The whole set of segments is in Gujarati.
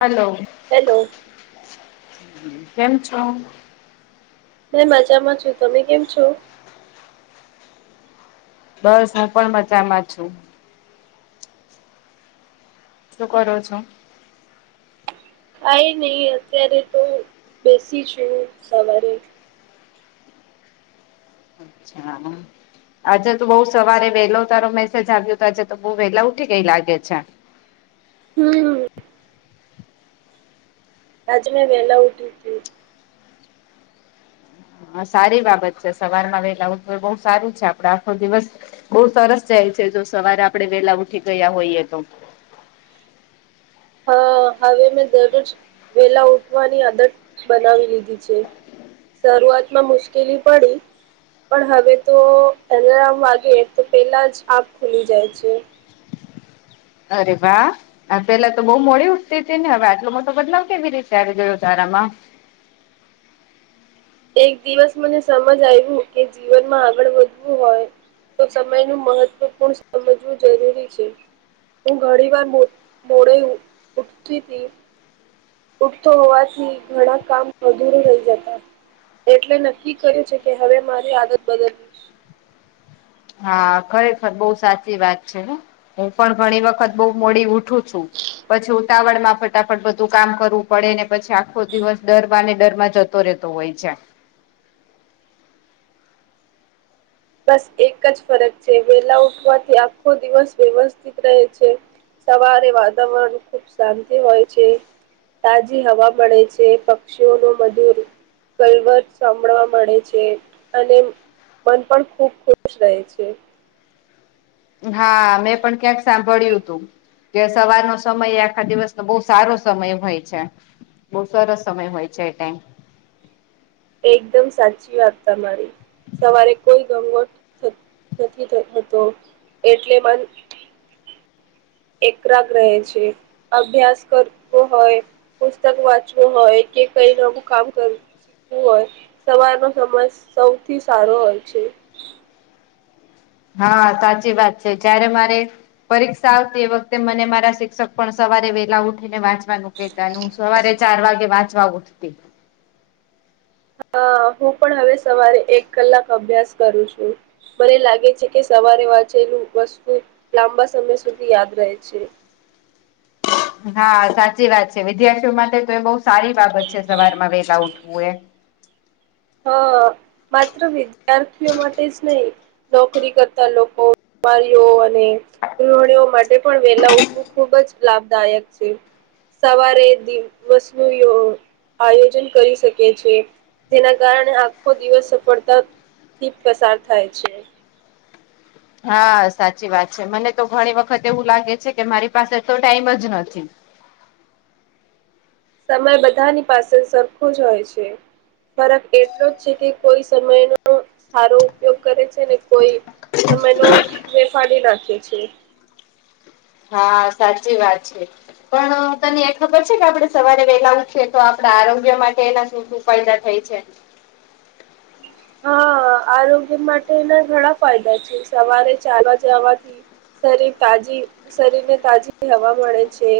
હલો હેલો કેમ છો મે મજામાં છું તમે કેમ છો બસ હું પણ મજામાં છું શું કરો છો કઈ નહી અત્યારે તો બેસી છું સવારે અછા હા. આજે તો બઉ સવારે વેલો તારો મેસેજ આવ્યો હતો આજે તો બઉુ વેલા ઉઠી કઈ લાગે છે. હમ. આજ મેં વેહેલા ઉઊઠી હતી. હા સારી બાબત છે સવાર માં વેલાવ તો બહ સારું છે આપડ આખો દિવસ. બઉુ સરસ જાય છે જો સવારે આપણે વેલા ઉઠી ગયા હોઈએ તો. હા હવે મેં દરરોજ વેલા ઉઠવાની આદત બનાવી લીધી છે. શરૂઆત માં મુશ્કેલી પડી. પણ હવે તો અલારમ વાગે તો પેલા જ આગ ખુલી જાય છે. અરે વા. આ પેલા તો બહુ મોડી સ્થિતિ ને હવે આટલો મોટો બદલાવ કેવી રીતે આવી જોયો તારામાં. એક દિવસ મને સમજ આવ્યું કે જીવનમાં આગળ વધવું હોય. તો સમય ન મહત્વપૂર્ણ સમજવું જરૂરી છે. હું ઘણી વાર મો મોડે ઉઊઠતી હતી. ઉઠતો હોવાથી ઘણા કામ અધૂર રહી જતા. એટલે નક્કી કરે છે કે હવે મારી આદત બદલવી. હા ખરેખર બહુ સાચી વાત છે હું પણ ઘણી વખત બઉ મોડી ઉઠું. પછી. ઉતાવળ માં ફટાફટ બધું કામ કરવું પડે ને પછી આખો દિવસ ડર બાને ડર માં જતો રહેતો હોય છે. બસ એક જ ફરક છે વેલા ઉઠવાથી આખો દિવસ વ્યવસ્થિત રહે છે. સવારે વાતાવરણ ખુબ શાંતિ હોય છે. તાજી હવા મળે છે પક્ષીઓ ન મધુર. કલવત સાંભળવા મળે છે અને મન પણ. ખૂબ ખુશ રહેહી છે. હા મેં પણ ક્યાંક સાંભળ્યું તું. કે સવારનો સમય આખા દિવસનો બહુ સારો સમય હોય છે. બઉુ સરસ સમય હોય છે એ ટાઈમ. એકદમ સાચી વાત તમારી. સવારે કોઈ ગંગો નથીતો એટલે મન. એકરા ગ રહે રહે છે. અભ્યાસ કરવો હોય પુસ્તક વાંચવું હોય કે કઈ નવું કામ કરું. શીખવું હોય સવારનો સમય સૌથી સારો હોય છે. હા સાચી વાત છે જય્યારે મારે. પરીક્ષા આવતી એ વખતે મને મારા શિક્ષક પણ સવારે વેલા ઉઠી ને વાંચવાનું. પતાનું હ સવારે ચાર વાગે વાંચવા ઉઠતી. હા હું પણ હવે સવારે એક કલાક અભ્યાસ કરું છું. મને લાગે છે કે સવારે વાંચેલું વસ્તુ લાંબા સમય સુધી યાદ રહે છે. હા સાચી વાત છે વિદ્યાર્થીઓ માટે તો એ બહ સારી બાબત છે સવાર માં વેગા ઉઠવું એ. હા માત્ર વિદ્યાર્થીઓ માટે જ નહી નોકરી કરતા લોકો. રીઓ અને ગૃહણીઓ માટે. પણ વેલા ઉઠવું ખુબ જ લાભદાયક છે. સવારે દ વસ્ુ આયોજન કરી શકે છે. જેના કારણે આખો દિવસ સફળતા થી પસાર થાય છે. હા સાચી વાત છે મને તો ઘણી વખત એવું લાગે છે કે મારી પાસે તો ટાઈમ જ નથી. સમય બધાની પાસે સરખો જ હોય છે. ફરક એટલો જ છે કે કોઈ સમયનો. સારો ઉપયોગ કરે છે ને કોઈ સમય ન વેફારી રાખે છે. હા સાચી વાત છે. પણ તને એ ખબર છે કે આપડણે સવારે વેલા ઉઠીએ તો આપણા આરોગ્ય માટે એના શ. પેદા થઈ છે. હા આરોગ્ય માટે એના ઘણા ફાયદા છે સવારે ચાલવા જવાથી. શરીર તાજી શરીર ને તાજી હવા મળે છે.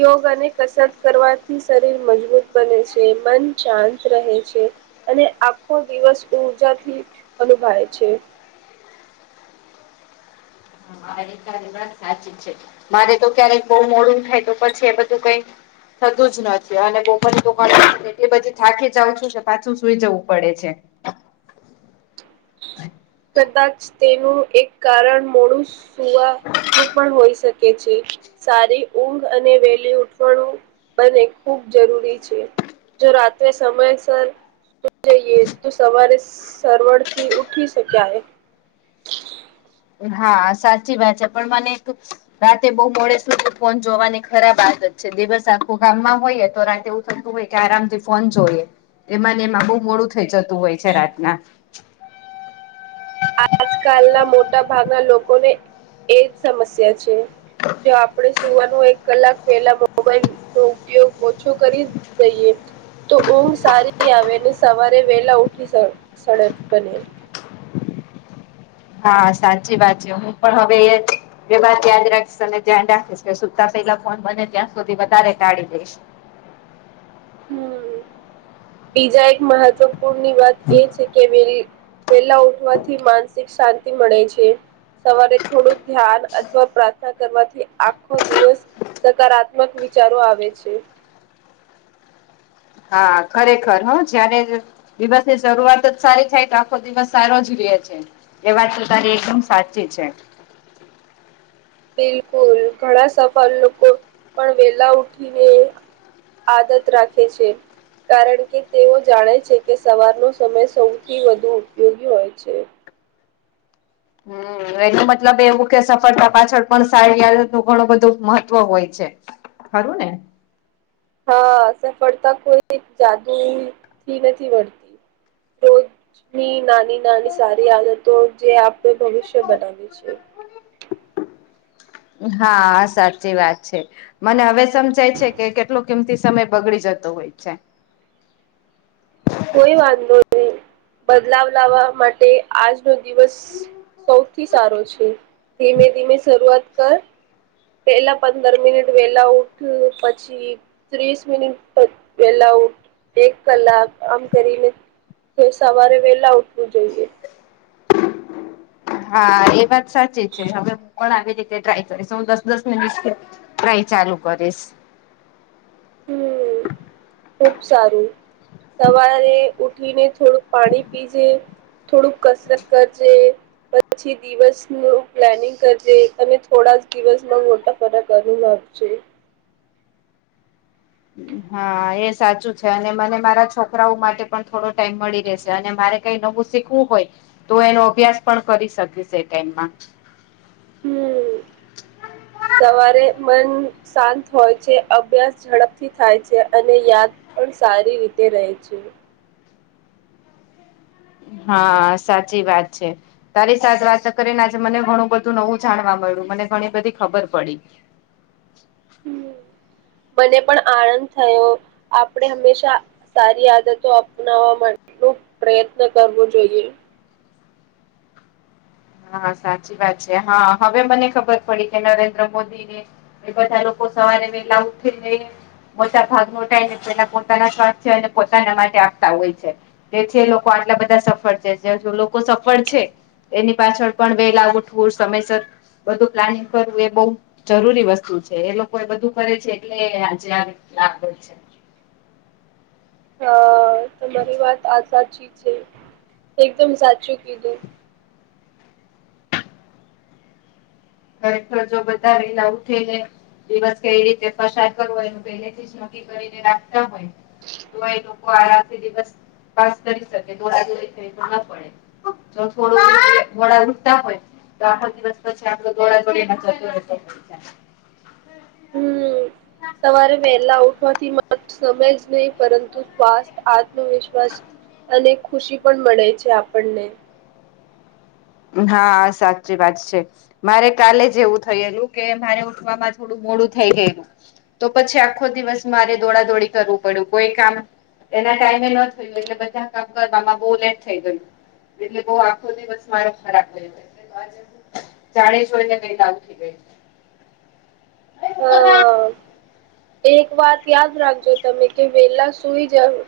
યોગ અને કસરત કરવાથી શરીર મજબૂત બને છે મન શાંત રહે છે. અને આખો દિવસ ઉઊર્જાથી અનુભવે છે. સાચી છે મારે તો ક્યારેક બહ મોડું થાય તો પછી એ બધું કઈ થતું જ નથી અને બપર એ બધી થાકી જઉં છું ને પાછું સુઈ જવું પડે છે. કદાચ તેનું એક કારણ મોડું સુવા હું પણ હોઈ શકે છે સારી ઊંઘ અને વેલી ઉઠવાણું બને ખૂબ જરૂરી છે. જો રાત્રે સમયસર જઈએ તો સવારે સરવડ થી ઉઠી શ્યા [inaudible] હા સાચી વાત છે પણ મને એક રાતે બહુ મોે સુધી ફોન જોવાની ખરાબ આદત છે દિવસ આખું ગામમાં હોયએ તો રાતે થતું હોય કે આરામથી ફોન જોઈએ એમાંને એમાં બહુ મોડું થઈ જતું હોય છે રાતના આજકાલના મોટા ભાગના લોકોને એજ સમસ્યા છે. જો આપણે સુવાનું એક કલાક પેલા મોબાઈલ નો ઉપયોગ ઓછો કરી દઈએ તો ઊંઘ સારી આવેને સવારે વેલા ઉઠી સરડ બને હા સાચી વાત છે હું પણ હવે એ જ એ વાત યાદ રાખીજે અનેને ધ્યાન રાખીશ કે સુતા પેલા ફોન બને ત્યાં સુધી વધારે ટાઢી દઈશ. હમ બીજા એક મહત્વપૂર્ણની વાત એ છે કે વેલી વેલા ઉઠવાથી માનસિક શાંતિ મળે છે. સવારે થોડું ધ્યાન અથવા પ્રાર્થના કરવાથી આખો દિવસ સકારાત્મક વિચારો આવે છે. હા ખરેખર હું જને દિવસ ની શરૂઆત જ સારી થાય આખો દિવસ સારો જ રહે છે. એ વાત તો તારી એકદમ સાચી છે. બિલકુલ ઘણા સફર લોકો પણ વેલા ઉઠીને આદત રાખે છે. કારણ કે તેઓ જાણે છે કે સવારનો સમય સૌથી વધુ ઉપયોગી હોય છે. હમ એનો મતલબ એવું કે સફળતા પાછળ પણ શારી નું ઘણું બધું મહત્વ હોય છે. ખરુને હા સફળતા કોઈ જાદુ થી નથી મળતી. રોજની નાની નાની સારી આદતો જે આપણે ભવિષ્ય બનાવીએ છે. હા સાચી વાત છે. મને હવે સમજાય છે કે કેટલો કિંમતી સમય બગડી જતો હોય છે. કોઈ વાંધો નહી બદલાવ લાવવા માટે આજનો દિવસ સૌથી સારો છે ધીમે ધીમે શરૂઆત કર પેલા પંદર મિનિટ વેલા ઉઠ પછી ત્રીસ મિનિટ વેલાઉટ એક કલાક આમ કરીને તો સવારે વેલા ઉઠવું જોઈએ. હા એ વાત સાચી છે હવેું પણ આવી રીતે ટ્રાય કરીશ હું દસ દસ મિનિટ ટ્રાય ચાલુ કરીશ. હમ ખુબ સારું સવારે ઉઠીને થોડુંક પાણી પીજે થોડુંક કસરત કરજે પછી દિવસ ન પ્લાનિંગ કરજે તમે થોડા દિવસમાં મોટા વઘારા કરી આપ જે હા એ સાચું છે અને મને મારા છોકરાઓ માટે પણ થોડો ટાઈમ મળી રહેશે અને મારે કઈ નવું શીખવું હોય તો એનો અભ્યાસ પણ કરી શકીશ એ ટાઇમાં હમ સવારે મન. શાંત હોય છે અભ્યાસ ઝડપથી થાય છે અને યાદ. પણ સારી રીતે રહે છે. હા સાચી વાત છે. તારી સા વાત કરીને આજે મને ઘણું બધું નવું જાણવા મળ્યું મને ઘણી બધી ખબર પડી. હ મને પણ આનંદ થયો આપણે હંમેશા. સારી આદતો અપનાવવા માટે ન પ્રયત્ન કરવો જોઈએ. હા સાચી વાત છે હા હવે મને ખબર પડી કે નરેન્દ્ર મોદી ને. એ બધા લોકો સવારે વેલા ઉઠી જઈ. મોટા ભાગ નટાયને તેના પોતાના સ્થ પોતાના માટે આપતા હોય છે. તેથી લોકો આટલા બધા સફળ છે જે લોકો સફળ છે. એની પાછળ પણ બેલાુંુંર સમયસર બધું પ્લાનિંગ કરવું એ બ. જરૂરી વસ્તુ છે એ લોકો એ બધું કરે છે એટલે આજે આ રી લ છે. હા તમારી વાત આ સાચી છે એકદમ સાચું કીધું. ઘરેખર જો બધા એલા ઉઠી ને દિવસ કેવી રીતે ફસાયદ કરવા એ પેલે થી. ખ હોય તો. આરામથી દિવસ પાસ કરી શકે દો થ ના પડે. તો થોડું વડા ઉતા હોય તો આખો દિવસ પછી. ગોડા ગોડી. હમ સવારે વહેલા ઉઠવાથી માત્ર સમય જ નહીિ પરંતુ શ્વાસ. આત્મવિશ્વાસ અને ખુશી પણ મળે છે આપણને. હા સાચી વાત છે. મારે કાલે જવું થયેલું કે મારે ઉઠમાં થોડું મોડું થઈ ગયેલું. તો પછી આખો દિવસ મારે દોડાદોડી કરવું પડ્યું કોઈ કામ. એના ટાઈમે ન થયું એટલે બધા કામ કરવામાં બહ લેટ થઈ ગયું એટલે બ આખો દિવસ. મારો ખરાબ લઈ જાણી છને કઈ લ ઉી ગઈ. [inaudible] હા એક વાત યાદ રાખજો તમે કે વેલા સુઈ જાઓ.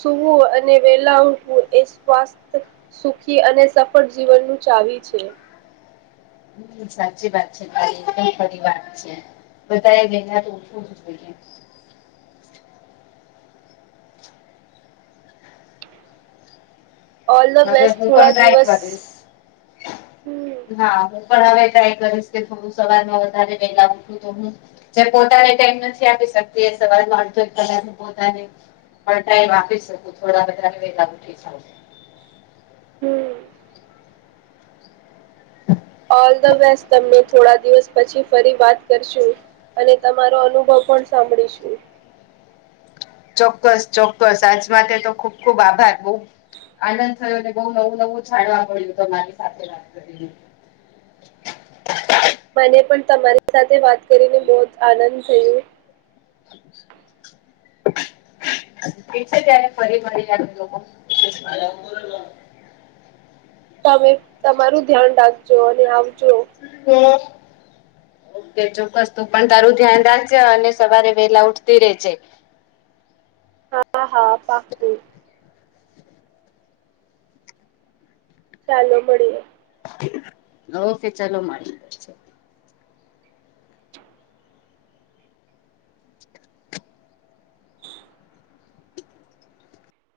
સુૂવું અને વેલા ઉઠવું એ સ્સ્થ. સુખી અને સફળ જીવનનુંું ચાવી છે. સાચી વાત છે મા એકદમ ખરી વાત છે. બધા એ લેના તોછું છું. ઓલ ધ હવે બેસ્ટ હું થોડા પણ ટ્રાય દિવસ. કરીશ. હમ હા હું પણ હવે ટ્રાય કરીશ કે થોડું સવારમાં વધારે વેલા ઉઠું તો હું. જે પોતાને ટાઈમ નથી આપી શકતી એ સવાલ અડથ કદા પોતાને. પણ ટાઈમ આપી શકું થોડા બધા વેગા ઉઠી. હમ્. હ [unintelligible] ઓલ ધ બેસ્ટ તમે થોડા દિવસ પછી ફરી વાત કરશું. અને તમારો અનુભવ પણ સાંભળીશું. ચોક્કસ ચોક્કસ આજ માટે તો ખુબ ખુબ આભાર બહ આનંદ. થું ને બહ નવું નવું જાડવા મળ્યું તોરી સાથે વાત કરીને. મને પણ તમારી સાથે વાત કરીને બહ જ આનંદ થયો. [inaudible] ઠીક છે ત્યારે ફરી મળી જ. તમે તમારું ધ્યાન રાખજો અને આવજો. ઓકે ચોક્કસ તો પણ તારું ધ્યાન રાખજે અને સવારે. વેલા ઉઠતી ર રહે છે હા હા પા ચાલો મળીએ ઓકે ચલો મળીએ. પછી.